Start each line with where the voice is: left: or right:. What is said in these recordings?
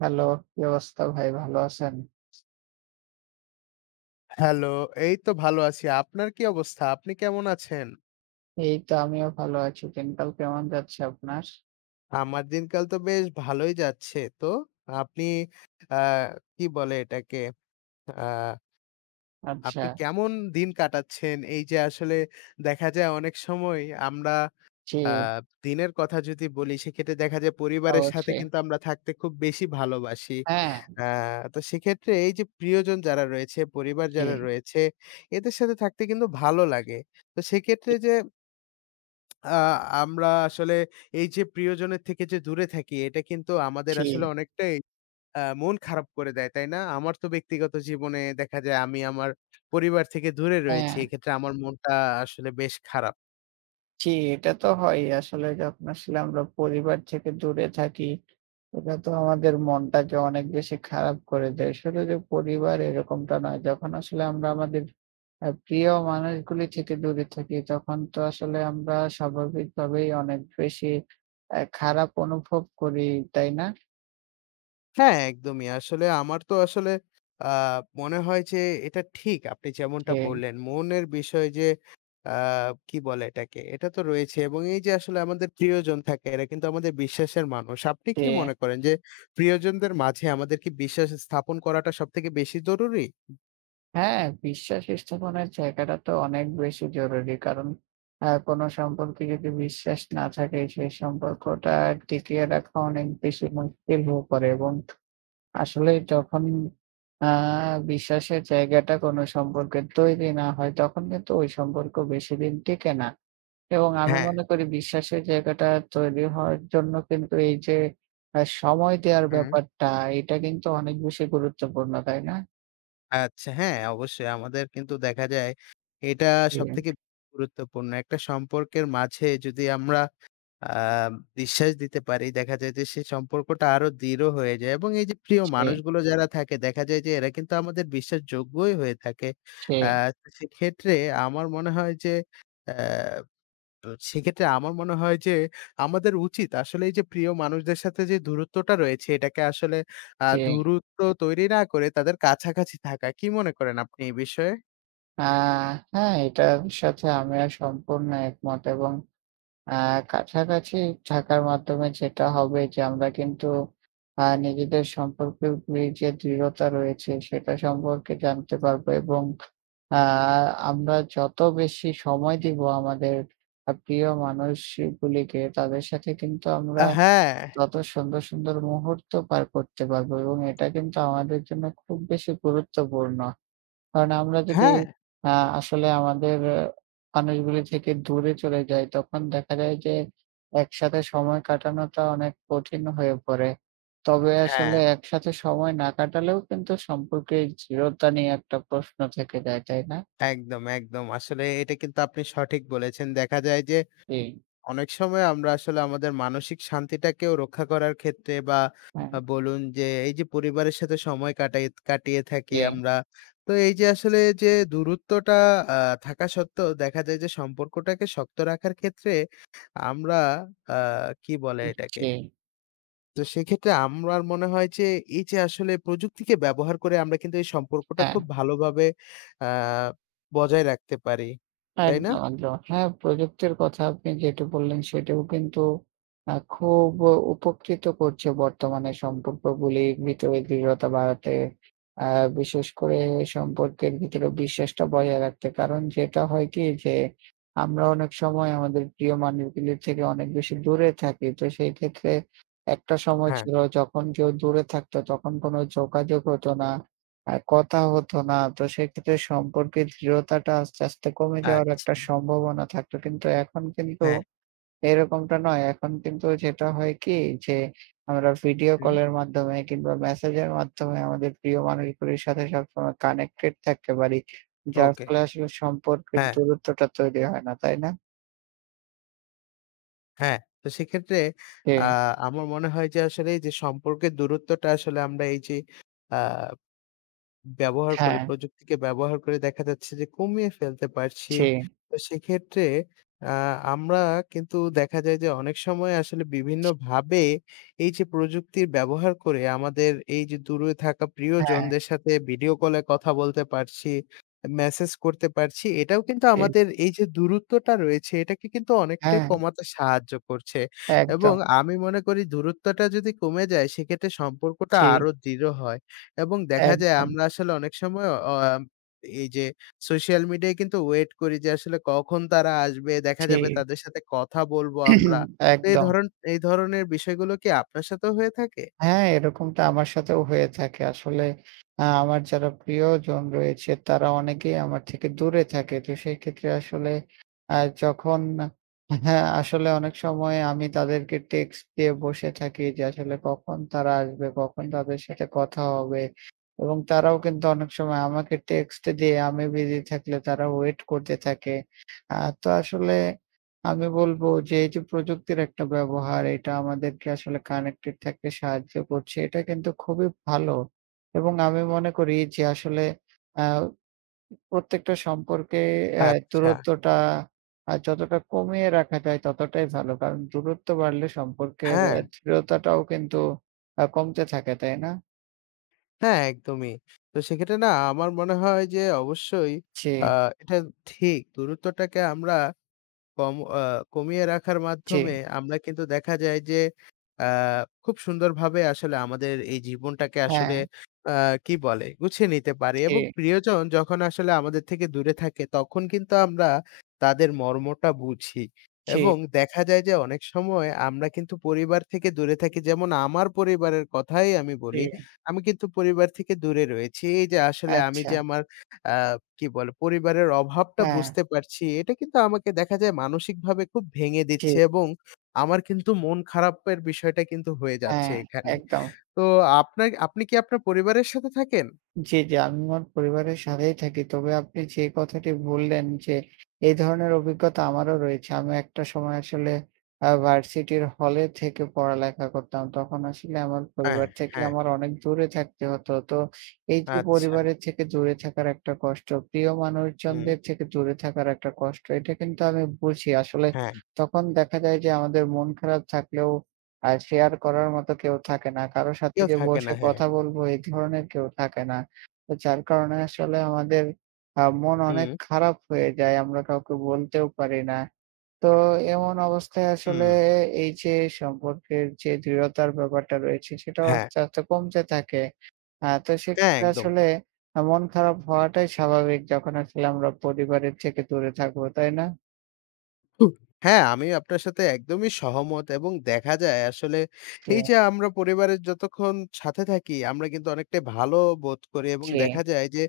right: Hello, কি অবস্থা ভাই? ভালো আছেন?
left: হ্যালো, এই তো ভালো আছি। আপনার কি অবস্থা? আপনি কেমন আছেন?
right: এই তো আমিও ভালো আছি। দিনকাল কেমন যাচ্ছে আপনার?
left: আমার দিনকাল তো বেশ ভালোই যাচ্ছে। তো আপনি আ কি বলে এটাকে? আ
right: আচ্ছা,
left: আপনি কেমন দিন কাটাচ্ছেন? এই যে আসলে দেখা যায় অনেক সময় আমরা
right: জি,
left: আ দিনের কথা যদি বলি সেক্ষেত্রে দেখা যায় পরিবারের সাথে
right: অবশ্যই।
left: কিন্তু আমরা থাকতে খুব বেশি ভালোবাসি।
right: হ্যাঁ,
left: আ তো সেক্ষেত্রে এই যে প্রিয়জন যারা রয়েছে, পরিবার
right: জি,
left: যারা রয়েছে এদের সাথে থাকতে কিন্তু ভালো লাগে। তো সেক্ষেত্রে যে আ আমরা আসলে এই যে প্রিয়জনের থেকে যে দূরে থাকি, এটা কিন্তু আমাদের
right: জি,
left: আসলে অনেকটাই মন খারাপ করে দেয়, তাই না? আমার তো ব্যক্তিগত জীবনে দেখা যায় আমি আমার পরিবার থেকে দূরে রয়েছি।
right: হ্যাঁ,
left: এক্ষেত্রে আমার মনটা আসলে বেশ খারাপ।
right: জি, এটা তো হয়ই। আসলে যখন আসলে আমরা পরিবার থেকে দূরে থাকি, এটা তো আমাদের মনটাকে অনেক বেশি খারাপ করে দেয়। শুধু যে পরিবার এরকমটা নয়, যখন আসলে আমরা আমাদের প্রিয় মানুষগুলি থেকে দূরে থাকি, তখন তো আসলে আমরা স্বাভাবিকভাবেই অনেক বেশি খারাপ অনুভব করি, তাই না?
left: হ্যাঁ, একদমই। আসলে আমার তো আসলে আ মনে হয় যে এটা ঠিক। আপনি যেমনটা
right: যে
left: বললেন, মনের বিষয় যে আ কি বলে এটাকে? এটা তো রয়েছে এবং এই যে আসলে আমাদের প্রিয়জন থাকে, এরা কিন্তু আমাদের বিশ্বাসের মানুষ। আপনি
right: যে
left: কি মনে করেন যে প্রিয়জনদের মাঝে আমাদের কি বিশ্বাস স্থাপন করাটা সবথেকে বেশি জরুরি?
right: হ্যাঁ, বিশ্বাস স্থাপনের জায়গাটা তো অনেক বেশি জরুরি। কারণ কোনো সম্পর্কে যদি বিশ্বাস না থাকে, সেই সম্পর্কটা টিকিয়ে রাখা অনেক বেশি মুশকিল হয়ে পড়ে এবং আসলে যখন আ বিশ্বাসের জায়গাটা কোনো সম্পর্কে তৈরি না হয়, তখন কিন্তু ওই সম্পর্ক বেশিদিন টিকে না। এবং আমি
left: হ্যাঁ।
right: মনে করি বিশ্বাসের জায়গাটা তৈরি হওয়ার জন্য কিন্তু এই যে সময় দেওয়ার
left: হুম।
right: ব্যাপারটা, এটা কিন্তু অনেক বেশি গুরুত্বপূর্ণ, তাই না?
left: আচ্ছা, হ্যাঁ, অবশ্যই। আমাদের কিন্তু দেখা যায় এটা
right: জি।
left: সবথেকে গুরুত্বপূর্ণ। একটা সম্পর্কের মাঝে যদি আমরা আ বিশ্বাস দিতে পারি। দেখা যায় যে সেই সম্পর্কটা আরো দৃঢ় হয়ে যায় এবং এই যে প্রিয়
right: জি,
left: মানুষগুলো যারা থাকে দেখা যায় যে এরা কিন্তু আমাদের বিশ্বাসযোগ্যই হয়ে থাকে।
right: জি,
left: আ তো সেক্ষেত্রে আমার মনে হয় যে আ সেক্ষেত্রে আমার মনে হয় যে আমাদের উচিত আসলে এই যে প্রিয় মানুষদের সাথে যে দূরত্বটা রয়েছে এটাকে আসলে
right: জি।
left: দূরত্ব তৈরি না করে তাদের কাছাকাছি থাকা। কি মনে করেন আপনি এই বিষয়ে?
right: আ হ্যাঁ, এটার সাথে আমিও সম্পূর্ণ একমত এবং আ কাছাকাছি থাকার মাধ্যমে যেটা হবে যে আমরা কিন্তু নিজেদের সম্পর্কের যে দৃঢ়তা রয়েছে সেটা সম্পর্কে জানতে পারবো এবং আ আমরা যত বেশি সময় দিব আমাদের প্রিয় মানুষগুলিকে, তাদের সাথে কিন্তু আমরা
left: হ্যাঁ,
right: তত সুন্দর, সুন্দর মুহূর্ত পার করতে পারবো এবং এটা কিন্তু আমাদের জন্য খুব বেশি গুরুত্বপূর্ণ। কারণ আমরা যদি
left: হ্যাঁ,
right: আ আসলে আমাদের মানুষগুলি থেকে দূরে চলে যাই, তখন দেখা যায় যে একসাথে সময় কাটানোটা অনেক কঠিন হয়ে পড়ে। তবে
left: হ্যাঁ।
right: আসলে একসাথে সময় না কাটালেও কিন্তু সম্পর্কের দৃঢ়তা নিয়ে একটা প্রশ্ন থেকে যায়, তাই না?
left: একদম, একদম। আসলে এটা কিন্তু আপনি সঠিক বলেছেন। দেখা যায় যে
right: জি,
left: অনেক সময় আমরা আসলে আমাদের মানসিক শান্তিটাকেও রক্ষা করার ক্ষেত্রে বা
right: হ্যাঁ।
left: বলুন যে এই যে পরিবারের সাথে সময় কাটিয়ে থাকি
right: জি,
left: আমরা। তো এই যে আসলে যে দূরত্বটা আ থাকা সত্ত্বেও দেখা যায় যে সম্পর্কটাকে শক্ত রাখার ক্ষেত্রে আমরা আ কি বলে এটাকে?
right: জি।
left: তো সেক্ষেত্রে আমার মনে হয় যে, এই যে আসলে প্রযুক্তিকে ব্যবহার করে আমরা কিন্তু এই সম্পর্কটা
right: হ্যাঁ।
left: খুব ভালোভাবে আ বজায় রাখতে পারি। তাই না?
right: একদম, একদম। হ্যাঁ, প্রযুক্তির কথা আপনি যেটি বললেন সেটিও কিন্তু খুব উপকৃত করছে বর্তমানে সম্পর্কগুলির ভিতরে দৃঢ়তা বাড়াতে। আ বিশেষ করে সম্পর্কের ভিতরে বিশ্বাসটা বজায় রাখতে। কারণ যেটা হয় কি যে আমরা অনেক সময় আমাদের প্রিয় মানুষগুলির থেকে অনেক বেশি দূরে থাকি। তো সেই ক্ষেত্রে একটা সময়
left: হ্যাঁ,
right: ছিল যখন কেউ দূরে থাকতো তখন কোনো যোগাযোগ হতো না। আর কথা হতো না। তো সেক্ষেত্রে সম্পর্কের দৃঢ়তাটা আস্তে, আস্তে কমে যাওয়ার একটা
left: আচ্ছা।
right: সম্ভাবনা থাকতো। কিন্তু এখন কিন্তু
left: হ্যাঁ,
right: এরকমটা নয়। এখন কিন্তু যেটা হয় কি যে আমরা ভিডিও
left: হুম।
right: কলের মাধ্যমে কিংবা মেসেজের মাধ্যমে আমাদের প্রিয় মানুষগুলির সাথে সবসময় কানেক্টেড থাকতে পারি। যার
left: ওকে।
right: ফলে আসলে সম্পর্কের
left: হ্যাঁ,
right: দূরত্বটা তৈরি হয় না, তাই না?
left: হ্যাঁ। তো সেক্ষেত্রে
right: জি,
left: আ আমার মনে হয় যে আসলে এই যে সম্পর্কের দূরত্বটা আসলে আমরা এই যে আ ব্যবহার করে
right: হ্যাঁ,
left: প্রযুক্তিকে ব্যবহার করে দেখা যাচ্ছে যে কমিয়ে ফেলতে পারছি।
right: জি,
left: তো সেক্ষেত্রে আ আমরা কিন্তু দেখা যায় যে অনেক সময় আসলে বিভিন্নভাবে এই যে প্রযুক্তির ব্যবহার করে আমাদের এই যে দূরে থাকা
right: হ্যাঁ,
left: প্রিয়জনদের সাথে ভিডিও কলে কথা বলতে পারছি, মেসেজ করতে পারছি। এটাও কিন্তু
right: জি,
left: আমাদের এই যে দূরত্বটা রয়েছে এটাকে কিন্তু অনেকটাই
right: হ্যাঁ,
left: কমাতে সাহায্য করছে। এবং
right: একদম,
left: আমি মনে করি দূরত্বটা যদি কমে যায় সেক্ষেত্রে সম্পর্কটা
right: জি,
left: আরো দৃঢ় হয়। এবং দেখা যায়
right: একদম,
left: আমরা আসলে অনেক সময় অ আম এই যে সোশ্যাল মিডিয়ায় কিন্তু ওয়েট করি যে আসলে কখন তারা আসবে, দেখা
right: জি,
left: যাবে তাদের সাথে কথা বলবো আমরা। তো এই
right: একদম।
left: ধরন এই ধরনের বিষয়গুলো কি আপনার সাথেও হয়ে থাকে?
right: হ্যাঁ, এরকমটা আমার সাথেও হয়ে থাকে। আসলে আমার যারা প্রিয়জন রয়েছে তারা অনেকেই আমার থেকে দূরে থাকে। তো সেই ক্ষেত্রে আসলে আ যখন হ্যাঁ, আসলে অনেক সময় আমি তাদেরকে টেক্সট দিয়ে বসে থাকি যে আসলে কখন তারা আসবে, কখন তাদের সাথে কথা হবে এবং তারাও কিন্তু অনেক সময় আমাকে টেক্সট দিয়ে আমি বিজি থাকলে তারা ওয়েট করতে থাকে। আ তো আসলে আমি বলব যে এই যে প্রযুক্তির একটা ব্যবহার এটা আমাদেরকে আসলে কানেক্টেড থাকতে সাহায্য করছে। এটা কিন্তু খুবই ভালো। এবং আমি মনে করি যে আসলে আ প্রত্যেকটা সম্পর্কে
left: আচ্ছা।
right: দূরত্বটা যতটা কমিয়ে রাখা যায় ততটাই ভালো। কারণ দূরত্ব বাড়লে সম্পর্কের
left: হ্যাঁ,
right: দৃঢ়তাটাও কিন্তু কমতে থাকে, তাই না?
left: হ্যাঁ একদমই। তো সেক্ষেত্রে না আমার মনে হয় যে অবশ্যই
right: জি,
left: আ এটা ঠিক দূরত্বটাকে আমরা কম আ কমিয়ে রাখার
right: জি,
left: মাধ্যমে আমরা কিন্তু দেখা যায় যে আ খুব সুন্দরভাবে আসলে আমাদের এই জীবনটাকে
right: হ্যাঁ,
left: আসলে আ কি বলে? গুছিয়ে নিতে পারি
right: জি,
left: এবং প্রিয়জন যখন আসলে আমাদের থেকে দূরে থাকে তখন কিন্তু আমরা তাদের মর্মটা বুঝি
right: জি,
left: এবং দেখা যায় যে অনেক সময় আমরা কিন্তু পরিবার থেকে দূরে থাকি। যেমন আমার পরিবারের কথাই আমি বলি।
right: জি,
left: আমি কিন্তু পরিবার থেকে দূরে রয়েছি। এই যে আসলে আমি
right: আচ্ছা,
left: যে আমার আ কি বলে পরিবারের অভাবটা
right: হ্যাঁ,
left: বুঝতে পারছি। এটা কিন্তু আমাকে দেখা যায় মানসিকভাবে খুব ভেঙে
right: জি,
left: দিচ্ছে এবং আমার কিন্তু মন খারাপের বিষয়টা কিন্তু হয়ে যাচ্ছে
right: হ্যাঁ,
left: এখানে।
right: একদম।
left: তো আপনি কি আপনার পরিবারের সাথে থাকেন?
right: জি, জি। আমি আমার পরিবারের সাথেই থাকি। তবে আপনি যে কথাটি বললেন যে, এই ধরনের অভিজ্ঞতা আমারও রয়েছে। আমি একটা সময় আসলে ভার্সিটির হলে থেকে পড়ালেখা করতাম। তখন আসলে আমার
left: হ্যাঁ,
right: পরিবার থেকে
left: হ্যাঁ।
right: আমার অনেক দূরে থাকতে হতো। তো এই যে
left: আচ্ছা।
right: পরিবারের থেকে দূরে থাকার একটা কষ্ট, প্রিয়
left: হুম,
right: মানুষজনদের থেকে দূরে থাকার একটা কষ্ট, এটা কিন্তু আমি বুঝি। আসলে
left: হ্যাঁ।
right: তখন দেখা যায় যে আমাদের মন খারাপ থাকলেও শেয়ার করার মতো কেউ থাকে না। কারো সাথে
left: কেউ
right: যে
left: থাকে না।
right: বসে
left: হ্যাঁ।
right: কথা বলবো এই ধরনের কেউ থাকে না। তো যার কারণে আসলে আমাদের মন অনেক
left: হুম,
right: খারাপ হয়ে যায়। আমরা কাউকে বলতেও পারি না। তো এমন অবস্থায় আসলে
left: হুম।
right: এই যে সম্পর্কের যে দৃঢ়তার ব্যাপারটা রয়েছে সেটাও
left: হ্যাঁ,
right: আস্তে, আস্তে কমতে থাকে। তো
left: হ্যাঁ
right: সেক্ষেত্রে
left: একদম।
right: আসলে মন খারাপ হওয়াটাই স্বাভাবিক যখন আসলে আমরা পরিবারের থেকে দূরে থাকবো, তাই না?
left: হুম, হ্যাঁ, আমি আপনার সাথে একদমই সহমত এবং দেখা যায় আসলে
right: জি,
left: এই যে আমরা পরিবারের যতক্ষণ সাথে থাকি আমরা কিন্তু অনেকটাই ভালো বোধ করি এবং
right: জি,
left: দেখা যায় যে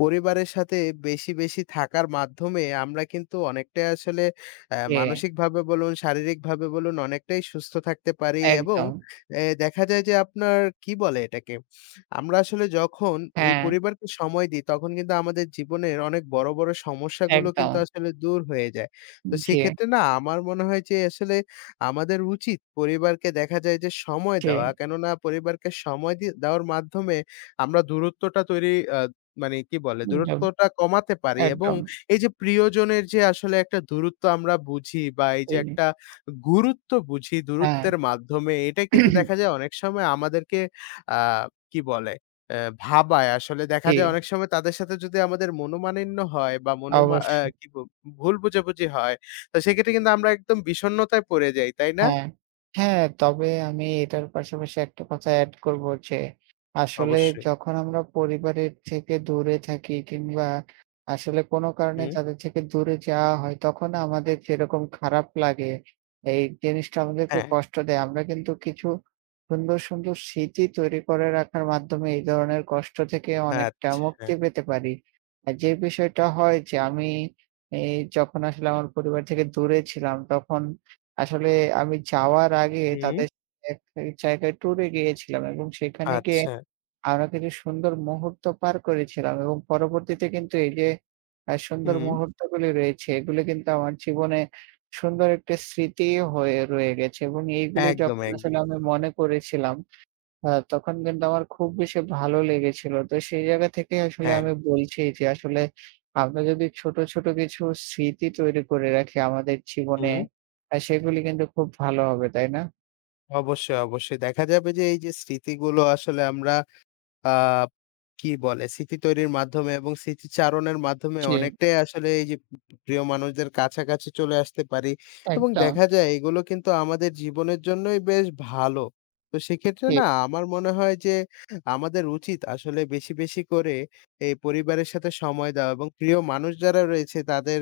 left: পরিবারের সাথে বেশি, বেশি থাকার মাধ্যমে আমরা কিন্তু অনেকটাই আসলে
right: জি,
left: মানসিকভাবে বলুন, শারীরিকভাবে বলুন অনেকটাই সুস্থ থাকতে পারি এবং
right: একদম।
left: দেখা যায় যে আপনার কি বলে এটাকে? আমরা আসলে যখন এই
right: হ্যাঁ,
left: পরিবারকে সময় দিই তখন কিন্তু আমাদের জীবনের অনেক বড়, বড় সমস্যাগুলো
right: একদম।
left: কিন্তু আসলে দূর হয়ে যায়। তো
right: জি,
left: সেক্ষেত্রে না আমার মনে হয় যে আসলে আমাদের উচিত পরিবারকে দেখা যায় যে সময়
right: জি,
left: দেওয়া। কেননা পরিবারকে সময় দিয়ে দেওয়ার মাধ্যমে আমরা দূরত্বটা তৈরি আ মানে কি বলে?
right: একদম,
left: দূরত্বটা কমাতে পারি এবং
right: একদম।
left: এই যে প্রিয়জনের যে আসলে একটা দূরত্ব আমরা বুঝি বা এই যে
right: জি,
left: একটা গুরুত্ব বুঝি
right: হ্যাঁ,
left: দূরত্বের মাধ্যমে এটা কিন্তু দেখা যায় অনেক সময় আমাদেরকে আ কি বলে? ভাবায় আসলে দেখা
right: জি,
left: যায় অনেক সময় তাদের সাথে যদি আমাদের মনোমালিন্য হয় বা মনোমা অ্যা
right: অবশ্যই।
left: কি ব ভুল বোঝাবুঝি হয় তো সেক্ষেত্রে কিন্তু আমরা একদম বিষণ্ণতায় পড়ে যাই, তাই না?
right: হ্যাঁ, হ্যাঁ, তবে আমি এটার পাশাপাশি একটা কথা এড করব যে, আসলে
left: অবশ্যই।
right: যখন আমরা পরিবারের থেকে দূরে থাকি কিংবা আসলে কোনো কারণে
left: হুম।
right: তাদের থেকে দূরে যাওয়া হয়, তখন আমাদের যেরকম খারাপ লাগে, এই জিনিসটা আমাদেরকে
left: হ্যাঁ।
right: কষ্ট দেয়। আমরা কিন্তু কিছু সুন্দর, সুন্দর স্মৃতি তৈরি করে রাখার মাধ্যমে এই ধরনের কষ্ট থেকে অনেকটা
left: আচ্ছা।
right: মুক্তি পেতে পারি। আর যে বিষয়টা হয় যে আমি এই যখন আসলে আমার পরিবার থেকে দূরে ছিলাম তখন আসলে আমি যাওয়ার আগে
left: হুম।
right: তাদের সাথে এক জায়গায় ট্যুরে গিয়েছিলাম এবং সেখানে গিয়ে
left: আচ্ছা।
right: আমরা কিছু সুন্দর মুহূর্ত পার করেছিলাম এবং পরবর্তীতে কিন্তু এই যে সুন্দর
left: হুম।
right: মুহূর্তগুলি রয়েছে, এগুলো কিন্তু আমার জীবনে সুন্দর একটা স্মৃতি হয়ে রয়ে গেছে এবং এইগুলি
left: একদম, একদম।
right: যখন আসলে আমি মনে করেছিলাম হ্যাঁ, তখন কিন্তু আমার খুব বেশি ভালো লেগেছিল। তো সেই জায়গা থেকেই আসলে
left: হ্যাঁ।
right: আমি বলছি যে আসলে আমরা যদি ছোট, ছোট কিছু স্মৃতি তৈরি করে রাখি আমাদের জীবনে,
left: হুম।
right: সেগুলি কিন্তু খুব ভালো হবে, তাই না?
left: অবশ্যই, অবশ্যই। দেখা যাবে যে এই যে স্মৃতিগুলো আসলে আমরা আ কি বলে স্মৃতি তৈরির মাধ্যমে এবং স্মৃতিচারণের মাধ্যমে
right: জি,
left: অনেকটাই আসলে এই যে প্রিয় মানুষদের কাছাকাছি চলে আসতে পারি এবং
right: একদম।
left: দেখা যায় এগুলো কিন্তু আমাদের জীবনের জন্যই বেশ ভালো। তো সেক্ষেত্রে
right: জি,
left: না আমার মনে হয় যে আমাদের উচিত আসলে বেশি, বেশি করে এই পরিবারের সাথে সময় দেওয়া এবং প্রিয় মানুষ যারা রয়েছে তাদের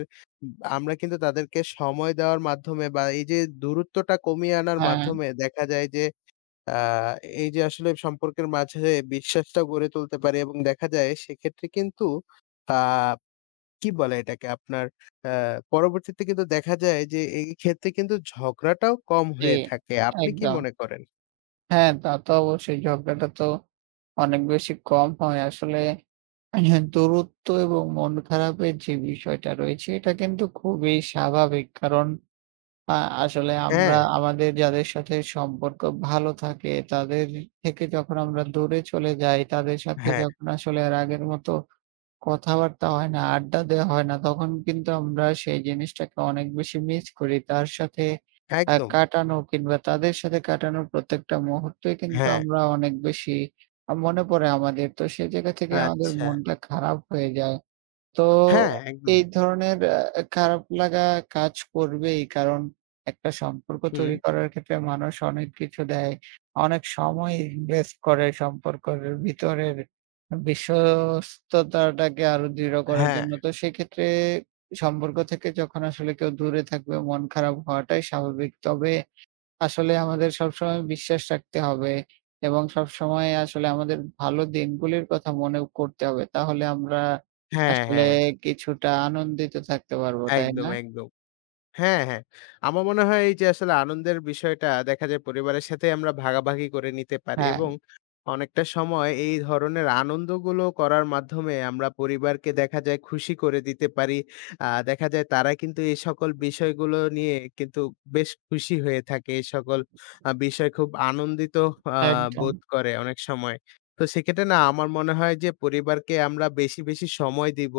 left: আমরা কিন্তু তাদেরকে সময় দেওয়ার মাধ্যমে বা এই যে দূরত্বটা কমিয়ে আনার
right: হ্যাঁ,
left: মাধ্যমে দেখা যায় যে আ এই যে আসলে সম্পর্কের মাঝে বিশ্বাসটা গড়ে তুলতে পারি এবং দেখা যায় সেক্ষেত্রে কিন্তু আ কি বলে এটাকে আপনার আ পরবর্তীতে কিন্তু দেখা যায় যে এই ক্ষেত্রে কিন্তু ঝগড়াটাও কম
right: জি,
left: হয়ে থাকে। আপনি কি
right: একদম।
left: মনে করেন?
right: হ্যাঁ, তা তো অবশ্যই ঝগড়াটা তো অনেক বেশি কম হয়। আসলে দূরত্ব এবং মন খারাপের যে বিষয়টা রয়েছে এটা কিন্তু খুবই স্বাভাবিক। কারণ আ আসলে আমরা
left: হ্যাঁ,
right: আমাদের যাদের সাথে সম্পর্ক ভালো থাকে, তাদের থেকে যখন আমরা দূরে চলে যাই, তাদের সাথে
left: হ্যাঁ,
right: যখন আসলে আর আগের মতো কথাবার্তা হয় না, আড্ডা দেওয়া হয় না, তখন কিন্তু আমরা সেই জিনিসটাকে অনেক বেশি মিস করি। তার সাথে
left: একদম।
right: কাটানো কিংবা তাদের সাথে কাটানোর প্রত্যেকটা মুহূর্তই কিন্তু
left: হ্যাঁ,
right: আমরা অনেক বেশি মনে পড়ে আমাদের। তো সেই জায়গা থেকে আমাদের
left: আচ্ছা।
right: মনটা খারাপ হয়ে যায়। তো
left: হ্যাঁ, একদম।
right: এই ধরনের খারাপ লাগা কাজ করবেই। কারণ একটা সম্পর্ক
left: হুম।
right: তৈরি করার ক্ষেত্রে মানুষ অনেক কিছু দেয়। অনেক সময় ইনভেস্ট করে সম্পর্কের ভিতরের বিশ্বস্ততাটাকে আরো দৃঢ় করার
left: হ্যাঁ,
right: জন্য। তো সেক্ষেত্রে সম্পর্ক থেকে যখন আসলে কেউ দূরে থাকবে মন খারাপ হওয়াটাই স্বাভাবিক। তবে আসলে আমাদের সবসময় বিশ্বাস রাখতে হবে এবং সবসময় আসলে আমাদের ভালো দিনগুলির কথা মনে করতে হবে। তাহলে আমরা
left: হ্যাঁ,
right: আসলে
left: হ্যাঁ।
right: কিছুটা আনন্দিত থাকতে পারবো, তাই
left: একদম,
right: না?
left: একদম। হ্যাঁ, হ্যাঁ। আমার মনে হয় এই যে আসলে আনন্দের বিষয়টা দেখা যায় পরিবারের সাথে আমরা ভাগাভাগি করে নিতে পারি
right: হ্যাঁ,
left: এবং অনেকটা সময় এই ধরনের আনন্দগুলো করার মাধ্যমে আমরা পরিবারকে দেখা যায় খুশি করে দিতে পারি। দেখা যায় তারা কিন্তু এই সকল বিষয়গুলো নিয়ে কিন্তু বেশ খুশি হয়ে থাকে। এই সকল বিষয় খুব আনন্দিত আ
right: একদম।
left: বোধ করে অনেক সময়। তো সেক্ষেত্রে না আমার মনে হয় যে পরিবারকে আমরা বেশি, বেশি সময় দিব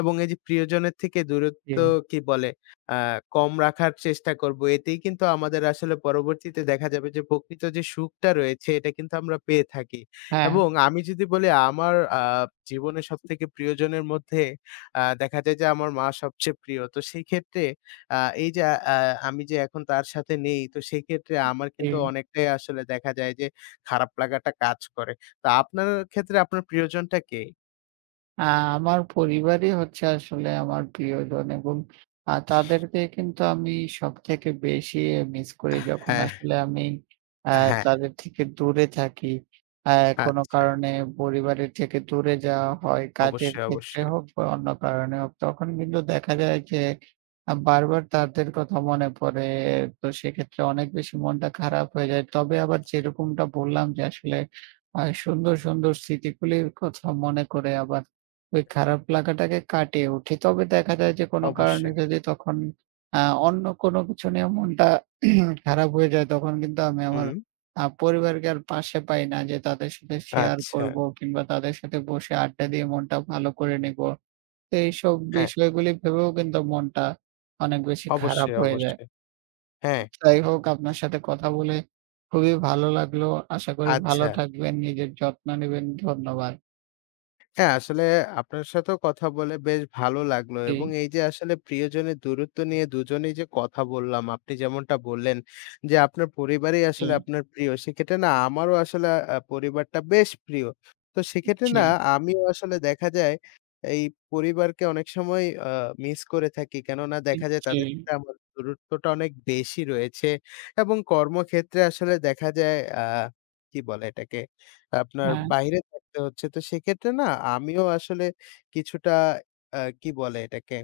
left: এবং এই যে প্রিয়জনের থেকে দূরত্ব
right: জি,
left: কি বলে আ কম রাখার চেষ্টা করব। এতেই কিন্তু আমাদের আসলে পরবর্তীতে দেখা যাবে যে প্রকৃত যে সুখটা রয়েছে এটা কিন্তু আমরা পেয়ে থাকি।
right: হ্যাঁ,
left: এবং আমি যদি বলি আমার জীবনের সবথেকে প্রিয়জনের মধ্যে দেখা যায় যে আমার মা সবচেয়ে প্রিয়। তো সেই ক্ষেত্রে আ এই যে আ আমি যে এখন তার সাথে নেই তো সেই ক্ষেত্রে আমার
right: জি।
left: কিন্তু অনেকটাই আসলে দেখা যায় যে খারাপ লাগাটা কাজ করে। তো আপনার ক্ষেত্রে আপনার প্রিয়জনটা কে?
right: আ আমার পরিবারই হচ্ছে আসলে আমার প্রিয়জন এবং তাদেরকে কিন্তু আমি সবথেকে বেশি মিস করি যখন
left: হ্যাঁ,
right: আসলে আমি আ
left: হ্যাঁ।
right: তাদের থেকে দূরে থাকি। আ কোনো
left: আচ্ছা।
right: কারণে পরিবারের থেকে দূরে যাওয়া হয়, কাজের
left: অবশ্যই,
right: ক্ষেত্রে
left: অবশ্যই।
right: হোক বা অন্য কারণে হোক। তখন কিন্তু দেখা যায় যে বারবার তাদের কথা মনে পড়ে। তো সেক্ষেত্রে অনেক বেশি মনটা খারাপ হয়ে যায়। তবে আবার যেরকমটা বললাম যে আসলে সুন্দর, সুন্দর স্মৃতিগুলির কথা মনে করে আবার ওই খারাপ লাগাটাকে কাটিয়ে উঠি। তবে দেখা যায় যে কোনো কারণে
left: অবশ্যই।
right: যদি তখন আ অন্য কোনো কিছু নিয়ে মনটা খারাপ হয়ে যায় তখন কিন্তু আমি আমার
left: হুম।
right: পরিবারকে আর পাশে পাই না যে তাদের সাথে শেয়ার
left: আচ্ছা।
right: করবো কিংবা তাদের সাথে বসে আড্ডা দিয়ে মনটা ভালো করে নিবো। তো এইসব
left: হ্যাঁ,
right: বিষয়গুলি ভেবেও কিন্তু মনটা অনেক বেশি খারাপ
left: অবশ্যই,
right: হয়ে যায়।
left: অবশ্যই। হ্যাঁ,
right: যাই হোক আপনার সাথে কথা বলে খুবই ভালো লাগলো। আশা করি ভালো
left: আচ্ছা।
right: থাকবেন, নিজের যত্ন নিবেন। ধন্যবাদ।
left: হ্যাঁ, আসলে আপনার সাথেও কথা বলে বেশ ভালো লাগলো
right: জি,
left: এবং এই যে আসলে প্রিয়জনের দূরত্ব নিয়ে দুজনেই যে কথা বললাম, আপনি যেমনটা বললেন যে আপনার পরিবারই
right: জি,
left: আসলে আপনার প্রিয়। সেক্ষেত্রে না আমারও আসলে পরিবারটা বেশ প্রিয়। তো সেক্ষেত্রে
right: জি,
left: না আমিও আসলে দেখা যায় এই পরিবারকে অনেক সময় আ মিস করে থাকি। কেননা দেখা যায়
right: জি,
left: তাদের সাথে আমার দূরত্বটা অনেক বেশি রয়েছে এবং কর্মক্ষেত্রে আসলে দেখা যায় কি বলে এটাকে আপনার
right: হ্যাঁ।
left: বাইরে থাকতে হচ্ছে। তো সেক্ষেত্রে না আমিও আসলে কিছুটা কি বলে এটাকে?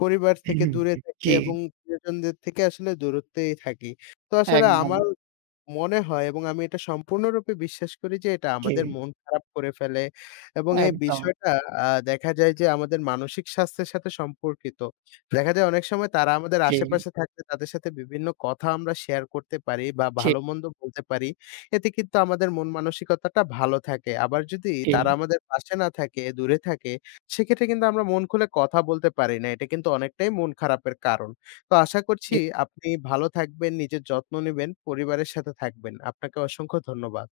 left: পরিবার থেকে দূরে থাকি
right: জি,
left: এবং প্রিয়জনদের থেকে আসলে দূরত্বেই থাকি। তো আসলে
right: একদম।
left: আমার মনে হয় এবং আমি এটা সম্পূর্ণরূপে বিশ্বাস করি যে এটা
right: জি,
left: আমাদের মন খারাপ করে ফেলে এবং এই
right: একদম।
left: বিষয়টা আ দেখা যায় যে আমাদের মানসিক স্বাস্থ্যের সাথে সম্পর্কিত। দেখা যায় অনেক সময় তারা আমাদের
right: জি,
left: আশেপাশে থাকলে তাদের সাথে বিভিন্ন কথা আমরা শেয়ার করতে পারি বা
right: জি,
left: ভালো-মন্দ বলতে পারি। এতে কিন্তু আমাদের মন মানসিকতাটা ভালো থাকে। আবার যদি
right: জি,
left: তারা আমাদের পাশে না থাকে, দূরে থাকে, সেক্ষেত্রে কিন্তু আমরা মন খুলে কথা বলতে পারি না। এটা কিন্তু অনেকটাই মন খারাপের কারণ। তো আশা করছি
right: জি।
left: আপনি ভালো থাকবেন, নিজের যত্ন নিবেন, পরিবারের সাথে থাকবেন। আপনাকে অসংখ্য ধন্যবাদ।